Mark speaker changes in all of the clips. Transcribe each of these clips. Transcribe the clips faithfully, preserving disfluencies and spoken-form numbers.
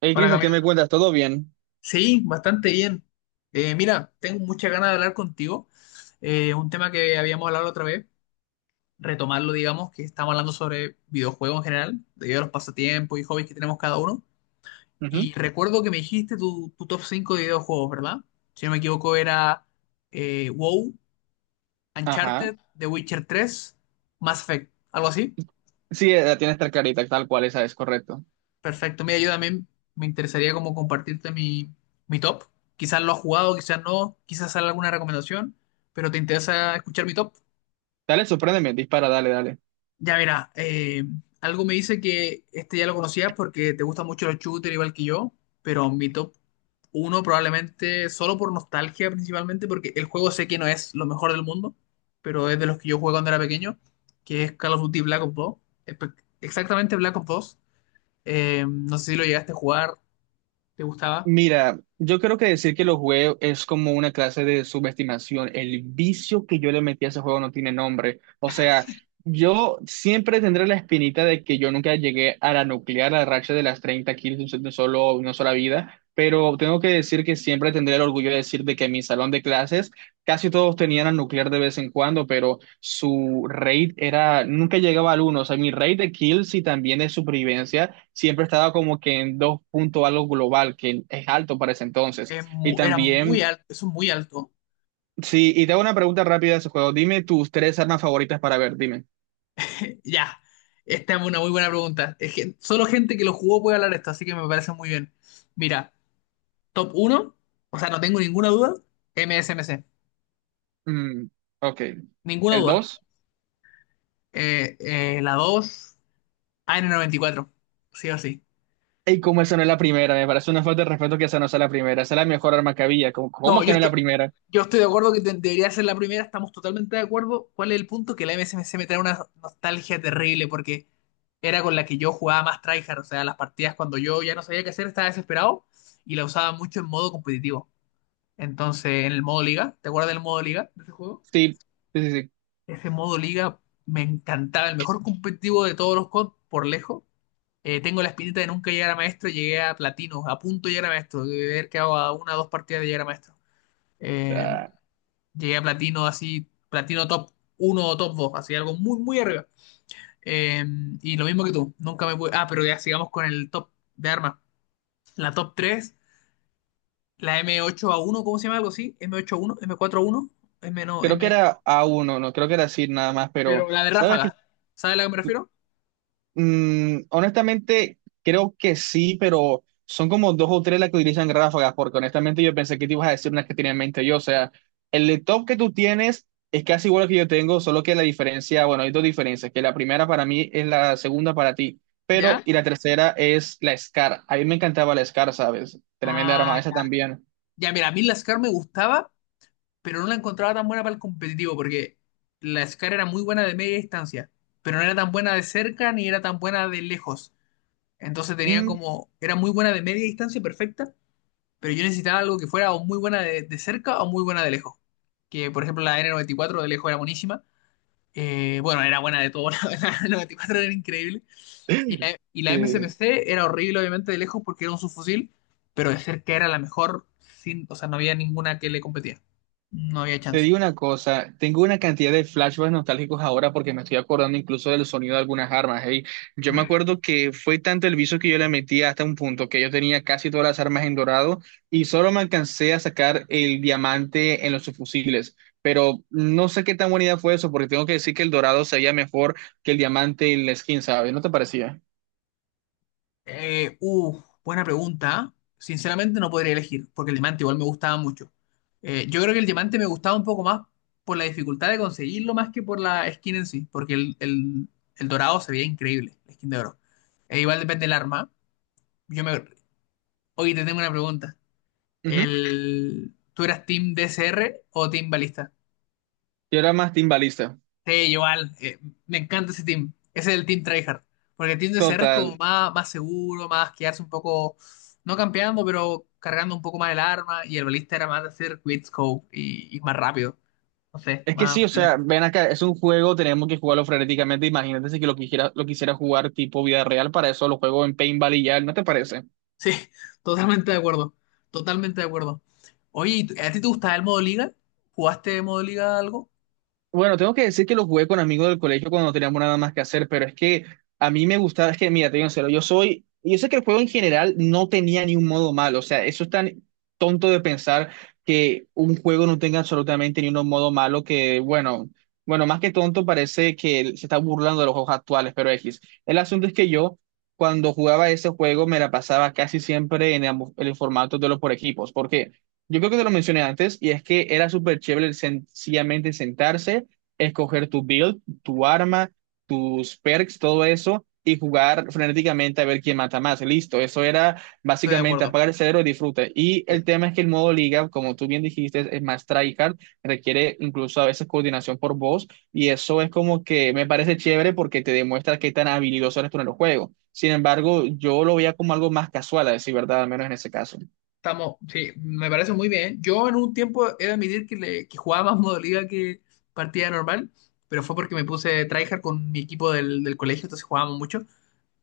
Speaker 1: Hey,
Speaker 2: Hola
Speaker 1: Cris, ¿qué
Speaker 2: Camila.
Speaker 1: me cuentas? ¿Todo bien?
Speaker 2: Sí, bastante bien. Eh, mira, tengo muchas ganas de hablar contigo. Eh, un tema que habíamos hablado otra vez, retomarlo, digamos, que estamos hablando sobre videojuegos en general, debido a los pasatiempos y hobbies que tenemos cada uno.
Speaker 1: Ujú.
Speaker 2: Y recuerdo que me dijiste tu, tu top cinco de videojuegos, ¿verdad? Si no me equivoco, era eh, WoW,
Speaker 1: Ajá.
Speaker 2: Uncharted, The Witcher tres, Mass Effect, algo así.
Speaker 1: Sí, eh, tienes tres clarita tal cual, esa es correcto.
Speaker 2: Perfecto. Mira, yo también me interesaría como compartirte mi, mi top. Quizás lo has jugado, quizás no, quizás salga alguna recomendación, pero te interesa escuchar mi top.
Speaker 1: Dale, sorpréndeme, dispara, dale, dale.
Speaker 2: Ya verá, eh, algo me dice que este ya lo conocías porque te gustan mucho los shooters igual que yo, pero mi top uno probablemente solo por nostalgia principalmente porque el juego sé que no es lo mejor del mundo, pero es de los que yo jugué cuando era pequeño, que es Call of Duty Black Ops dos. Espe- Exactamente Black Ops dos. Eh, no sé si lo llegaste a jugar, ¿te gustaba?
Speaker 1: Mira, yo creo que decir que lo jugué es como una clase de subestimación. El vicio que yo le metí a ese juego no tiene nombre. O sea, yo siempre tendré la espinita de que yo nunca llegué a la nuclear, a la racha de las treinta kills de un solo, una sola vida, pero tengo que decir que siempre tendré el orgullo de decir de que en mi salón de clases casi todos tenían al nuclear de vez en cuando, pero su rate era, nunca llegaba al uno. O sea, mi rate de kills y también de supervivencia siempre estaba como que en dos punto algo global, que es alto para ese entonces.
Speaker 2: es
Speaker 1: Y
Speaker 2: mu- era muy
Speaker 1: también,
Speaker 2: alto, eso es muy alto.
Speaker 1: sí, y te hago una pregunta rápida de ese juego. Dime tus tres armas favoritas para ver, dime.
Speaker 2: Ya, esta es una muy buena pregunta. Es que solo gente que lo jugó puede hablar de esto, así que me parece muy bien. Mira, top uno, o sea, no tengo ninguna duda, M S M C,
Speaker 1: Mm, ok.
Speaker 2: ninguna
Speaker 1: ¿El
Speaker 2: duda.
Speaker 1: dos?
Speaker 2: Eh, eh, la dos, A N noventa y cuatro, sí o sí.
Speaker 1: Y como esa no es la primera, me parece una falta de respeto que esa no sea la primera. Esa es la mejor arma que había. ¿Cómo,
Speaker 2: No,
Speaker 1: cómo que
Speaker 2: yo
Speaker 1: no es la
Speaker 2: estoy,
Speaker 1: primera?
Speaker 2: yo estoy de acuerdo que de- debería ser la primera, estamos totalmente de acuerdo. ¿Cuál es el punto? Que la M S M C me trae una nostalgia terrible porque era con la que yo jugaba más tryhard, o sea, las partidas cuando yo ya no sabía qué hacer, estaba desesperado y la usaba mucho en modo competitivo. Entonces, en el modo liga, ¿te acuerdas del modo liga de ese juego?
Speaker 1: Sí, sí, sí, sí.
Speaker 2: Ese modo liga me encantaba, el mejor competitivo de todos los COD por lejos. Eh, tengo la espinita de nunca llegar a maestro, llegué a platino, a punto de llegar a maestro, de haber quedado a una o dos partidas de llegar a maestro. Eh,
Speaker 1: Ah.
Speaker 2: Llegué a platino así, platino top uno o top dos así algo muy, muy arriba. Eh, y lo mismo que tú, nunca me pude... Ah, pero ya sigamos con el top de armas. La top tres, la M ocho A uno, ¿cómo se llama algo así? M ocho A uno, M cuatro A uno, M cuatro A uno, M no,
Speaker 1: Creo que
Speaker 2: M...
Speaker 1: era a uno, no creo que era así nada más, pero
Speaker 2: Pero la de
Speaker 1: sabes que
Speaker 2: ráfaga, ¿sabes a la que me refiero?
Speaker 1: mm, honestamente creo que sí, pero son como dos o tres las que utilizan ráfagas, porque honestamente yo pensé que te ibas a decir unas que tenía en mente yo, o sea, el laptop que tú tienes es casi igual al que yo tengo, solo que la diferencia, bueno, hay dos diferencias, que la primera para mí es la segunda para ti, pero
Speaker 2: ¿Ya?
Speaker 1: y la tercera es la S C A R. A mí me encantaba la S C A R, ¿sabes? Tremenda arma
Speaker 2: Ah,
Speaker 1: esa
Speaker 2: ya.
Speaker 1: también.
Speaker 2: Ya, mira, a mí la SCAR me gustaba, pero no la encontraba tan buena para el competitivo, porque la SCAR era muy buena de media distancia, pero no era tan buena de cerca ni era tan buena de lejos. Entonces tenía
Speaker 1: Mm,
Speaker 2: como, era muy buena de media distancia, perfecta, pero yo necesitaba algo que fuera o muy buena de, de cerca o muy buena de lejos. Que por ejemplo la N noventa y cuatro de lejos era buenísima. Eh, bueno, era buena de todo, la N noventa y cuatro era increíble. Y la, y la
Speaker 1: sí.
Speaker 2: M S M C era horrible, obviamente, de lejos porque era un subfusil, pero de cerca era la mejor, sin, o sea, no había ninguna que le competía. No había
Speaker 1: Te
Speaker 2: chance.
Speaker 1: digo una cosa, tengo una cantidad de flashbacks nostálgicos ahora porque me estoy acordando incluso del sonido de algunas armas. Hey, yo me acuerdo que fue tanto el vicio que yo le metí hasta un punto que yo tenía casi todas las armas en dorado y solo me alcancé a sacar el diamante en los subfusiles. Pero no sé qué tan buena idea fue eso porque tengo que decir que el dorado se veía mejor que el diamante en la skin, ¿sabes? ¿No te parecía?
Speaker 2: Eh, uh, buena pregunta. Sinceramente no podría elegir, porque el diamante igual me gustaba mucho. Eh, yo creo que el diamante me gustaba un poco más por la dificultad de conseguirlo más que por la skin en sí, porque el, el- el dorado se veía increíble, la skin de oro. E igual depende del arma. Yo me... Oye, te tengo una pregunta.
Speaker 1: Ujú.
Speaker 2: El... ¿Tú eras team D C R o team balista?
Speaker 1: Yo era más timbalista.
Speaker 2: Sí, igual, eh, me encanta ese team. Ese es el team tryhard. Porque el team de C R es como
Speaker 1: Total.
Speaker 2: más, más seguro, más quedarse un poco, no campeando, pero cargando un poco más el arma. Y el balista era más de hacer quick scope y, y más rápido. No sé,
Speaker 1: Es que sí,
Speaker 2: más
Speaker 1: o sea,
Speaker 2: frenético.
Speaker 1: ven acá, es un juego, tenemos que jugarlo frenéticamente. Imagínate si que lo quisiera, lo quisiera jugar tipo vida real, para eso lo juego en Paintball y ya, ¿no te parece?
Speaker 2: Sí, totalmente de acuerdo. Totalmente de acuerdo. Oye, ¿y tú- ¿a ti te gustaba el modo liga? ¿Jugaste modo liga algo?
Speaker 1: Bueno, tengo que decir que lo jugué con amigos del colegio cuando no teníamos nada más que hacer, pero es que a mí me gustaba, es que mira, te digo en serio, yo soy, yo sé que el juego en general no tenía ni un modo malo, o sea, eso es tan tonto de pensar que un juego no tenga absolutamente ni un modo malo que, bueno, bueno, más que tonto parece que se está burlando de los juegos actuales, pero X. El asunto es que yo, cuando jugaba ese juego, me la pasaba casi siempre en ambos- en el formato de los por equipos, porque... Yo creo que te lo mencioné antes, y es que era súper chévere sen- sencillamente sentarse, escoger tu build, tu arma, tus perks, todo eso, y jugar frenéticamente a ver quién mata más. Listo, eso era
Speaker 2: Estoy de
Speaker 1: básicamente
Speaker 2: acuerdo.
Speaker 1: apagar el cerebro y disfruta. Y
Speaker 2: Sí.
Speaker 1: el tema es que el modo liga, como tú bien dijiste, es más tryhard, requiere incluso a veces coordinación por voz, y eso es como que me parece chévere porque te demuestra qué tan habilidoso eres tú en el juego. Sin embargo, yo lo veía como algo más casual, a decir verdad, al menos en ese caso.
Speaker 2: Estamos, sí, me parece muy bien. Yo en un tiempo he de admitir que, le, que jugaba más modo liga que partida normal, pero fue porque me puse tryhard con mi equipo del, del colegio, entonces jugábamos mucho.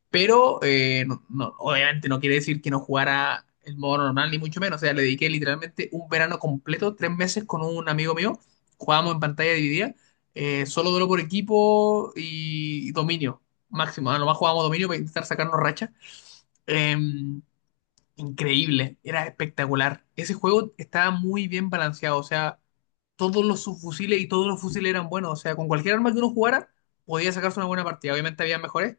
Speaker 2: Pero eh, no, no, obviamente no quiere decir que no jugara el modo normal, ni mucho menos. O sea, le dediqué literalmente un verano completo, tres meses con un amigo mío. Jugábamos en pantalla dividida, eh, solo duelo por equipo y, y dominio máximo. A lo más jugábamos dominio para intentar sacarnos racha. Eh, Increíble, era espectacular. Ese juego estaba muy bien balanceado, o sea, todos los subfusiles y todos los fusiles eran buenos, o sea, con cualquier arma que uno jugara podía sacarse una buena partida. Obviamente había mejores,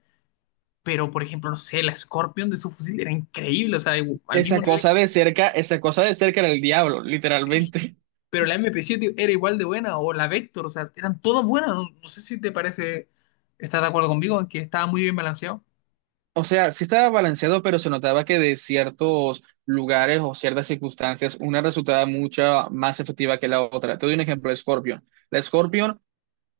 Speaker 2: pero por ejemplo, no sé, la Scorpion de subfusil era increíble, o sea, igu- al mismo,
Speaker 1: Esa cosa de cerca, esa cosa de cerca era el diablo, literalmente.
Speaker 2: pero la m p siete era igual de buena, o la Vector, o sea, eran todas buenas. No, no sé si te parece, estás de acuerdo conmigo en que estaba muy bien balanceado.
Speaker 1: O sea, sí estaba balanceado, pero se notaba que de ciertos lugares o ciertas circunstancias, una resultaba mucho más efectiva que la otra. Te doy un ejemplo, la Scorpion. La Scorpion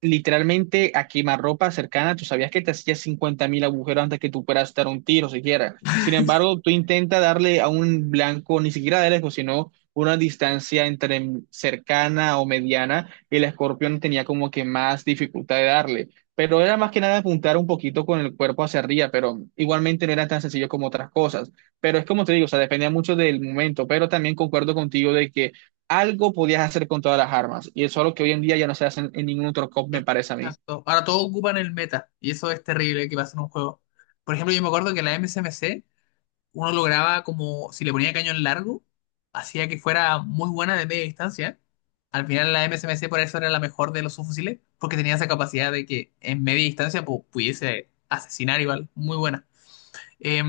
Speaker 1: literalmente a quemarropa cercana, tú sabías que te hacías cincuenta mil agujeros antes que tú puedas dar un tiro siquiera. Sin embargo, tú intenta darle a un blanco, ni siquiera de lejos, sino una distancia entre cercana o mediana, y el escorpión tenía como que más dificultad de darle. Pero era más que nada apuntar un poquito con el cuerpo hacia arriba, pero igualmente no era tan sencillo como otras cosas. Pero es como te digo, o sea, dependía mucho del momento, pero también concuerdo contigo de que algo podías hacer con todas las armas. Y eso es lo que hoy en día ya no se hace en, en ningún otro C O P, me parece a mí.
Speaker 2: Exacto. Ahora todos ocupan el meta, y eso es terrible que pasa en un juego. Por ejemplo, yo me acuerdo que la M S M C uno lograba como, si le ponía cañón largo, hacía que fuera muy buena de media distancia. Al final la M S M C por eso era la mejor de los subfusiles, porque tenía esa capacidad de que en media distancia pu- pudiese asesinar igual, muy buena. Eh,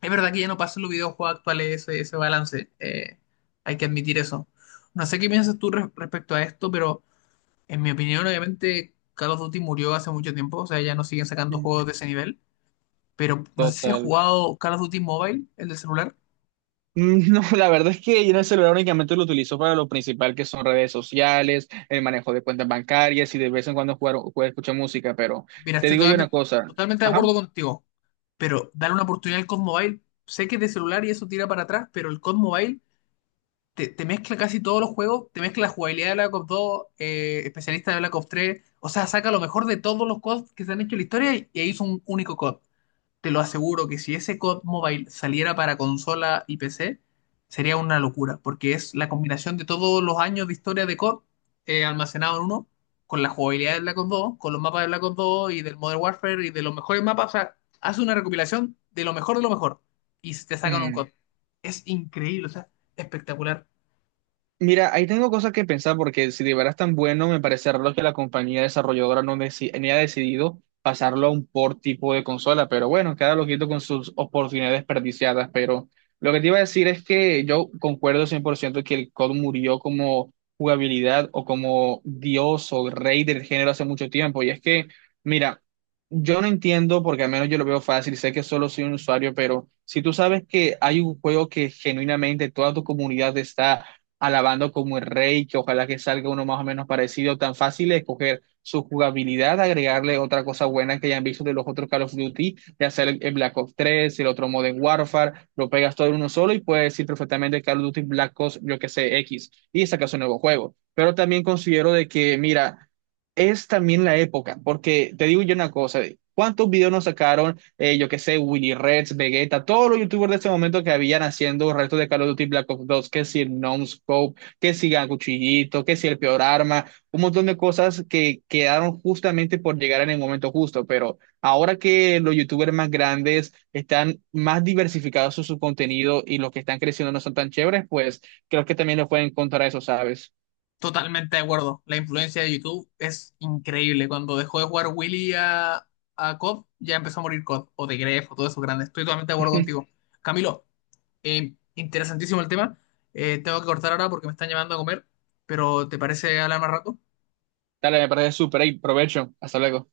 Speaker 2: es verdad que ya no pasa en los videojuegos actuales ese, ese balance, eh, hay que admitir eso. No sé qué piensas tú re- respecto a esto, pero en mi opinión obviamente Call of Duty murió hace mucho tiempo, o sea, ya no siguen sacando
Speaker 1: Mm.
Speaker 2: juegos de ese nivel, pero no sé si has
Speaker 1: Total.
Speaker 2: jugado Call of Duty Mobile, el de celular.
Speaker 1: Mm, no, la verdad es que yo en el celular únicamente lo utilizo para lo principal que son redes sociales, el manejo de cuentas bancarias y de vez en cuando jugar, jugar escuchar música, pero
Speaker 2: Mira,
Speaker 1: te
Speaker 2: estoy
Speaker 1: digo yo una
Speaker 2: totalmente,
Speaker 1: cosa.
Speaker 2: totalmente de
Speaker 1: Ajá.
Speaker 2: acuerdo contigo, pero dale una oportunidad al COD Mobile. Sé que es de celular y eso tira para atrás, pero el COD Mobile te, te mezcla casi todos los juegos, te mezcla la jugabilidad de Black Ops dos, eh, especialista de Black Ops tres, o sea, saca lo mejor de todos los COD que se han hecho en la historia y, e hizo un único COD. Te lo aseguro que si ese COD Mobile saliera para consola y P C, sería una locura, porque es la combinación de todos los años de historia de COD, eh, almacenado en uno, con la jugabilidad de Black Ops dos, con los mapas de Black Ops dos y del Modern Warfare y de los mejores mapas. O sea, hace una recopilación de lo mejor de lo mejor y te sacan un
Speaker 1: Mm.
Speaker 2: COD. Es increíble, o sea, espectacular.
Speaker 1: Mira, ahí tengo cosas que pensar porque si de verdad es tan bueno, me parece raro que la compañía desarrolladora no, deci- ni ha decidido pasarlo a un port tipo de consola, pero bueno, cada loquito con sus oportunidades desperdiciadas, pero lo que te iba a decir es que yo concuerdo cien por ciento que el C O D murió como jugabilidad o como dios o rey del género hace mucho tiempo, y es que, mira, yo no entiendo porque al menos yo lo veo fácil, sé que solo soy un usuario, pero si tú sabes que hay un juego que genuinamente toda tu comunidad está alabando como el rey, que ojalá que salga uno más o menos parecido, tan fácil es escoger su jugabilidad, agregarle otra cosa buena que hayan visto de los otros Call of Duty, de hacer el el Black Ops tres, el otro Modern Warfare, lo pegas todo en uno solo y puedes decir perfectamente Call of Duty Black Ops, yo que sé, X, y sacas un nuevo juego. Pero también considero de que, mira, es también la época, porque te digo yo una cosa, ¿cuántos videos nos sacaron? Eh, yo qué sé, Willy Reds, Vegeta, todos los youtubers de ese momento que habían haciendo restos de Call of Duty Black Ops dos, que si el Scope, que si el Cuchillito, que si el Peor Arma, un montón de cosas que quedaron justamente por llegar en el momento justo, pero ahora que los youtubers más grandes están más diversificados en su contenido y los que están creciendo no son tan chéveres, pues creo que también lo pueden encontrar a eso, ¿sabes?
Speaker 2: Totalmente de acuerdo. La influencia de YouTube es increíble. Cuando dejó de jugar Willy a, a COD, ya empezó a morir COD o D o de Grefg o todo eso grande. Estoy totalmente de acuerdo contigo. Camilo, eh, interesantísimo el tema. Eh, tengo que cortar ahora porque me están llamando a comer, pero ¿te parece hablar más rato?
Speaker 1: Dale, me parece súper, ahí, provecho, hasta luego.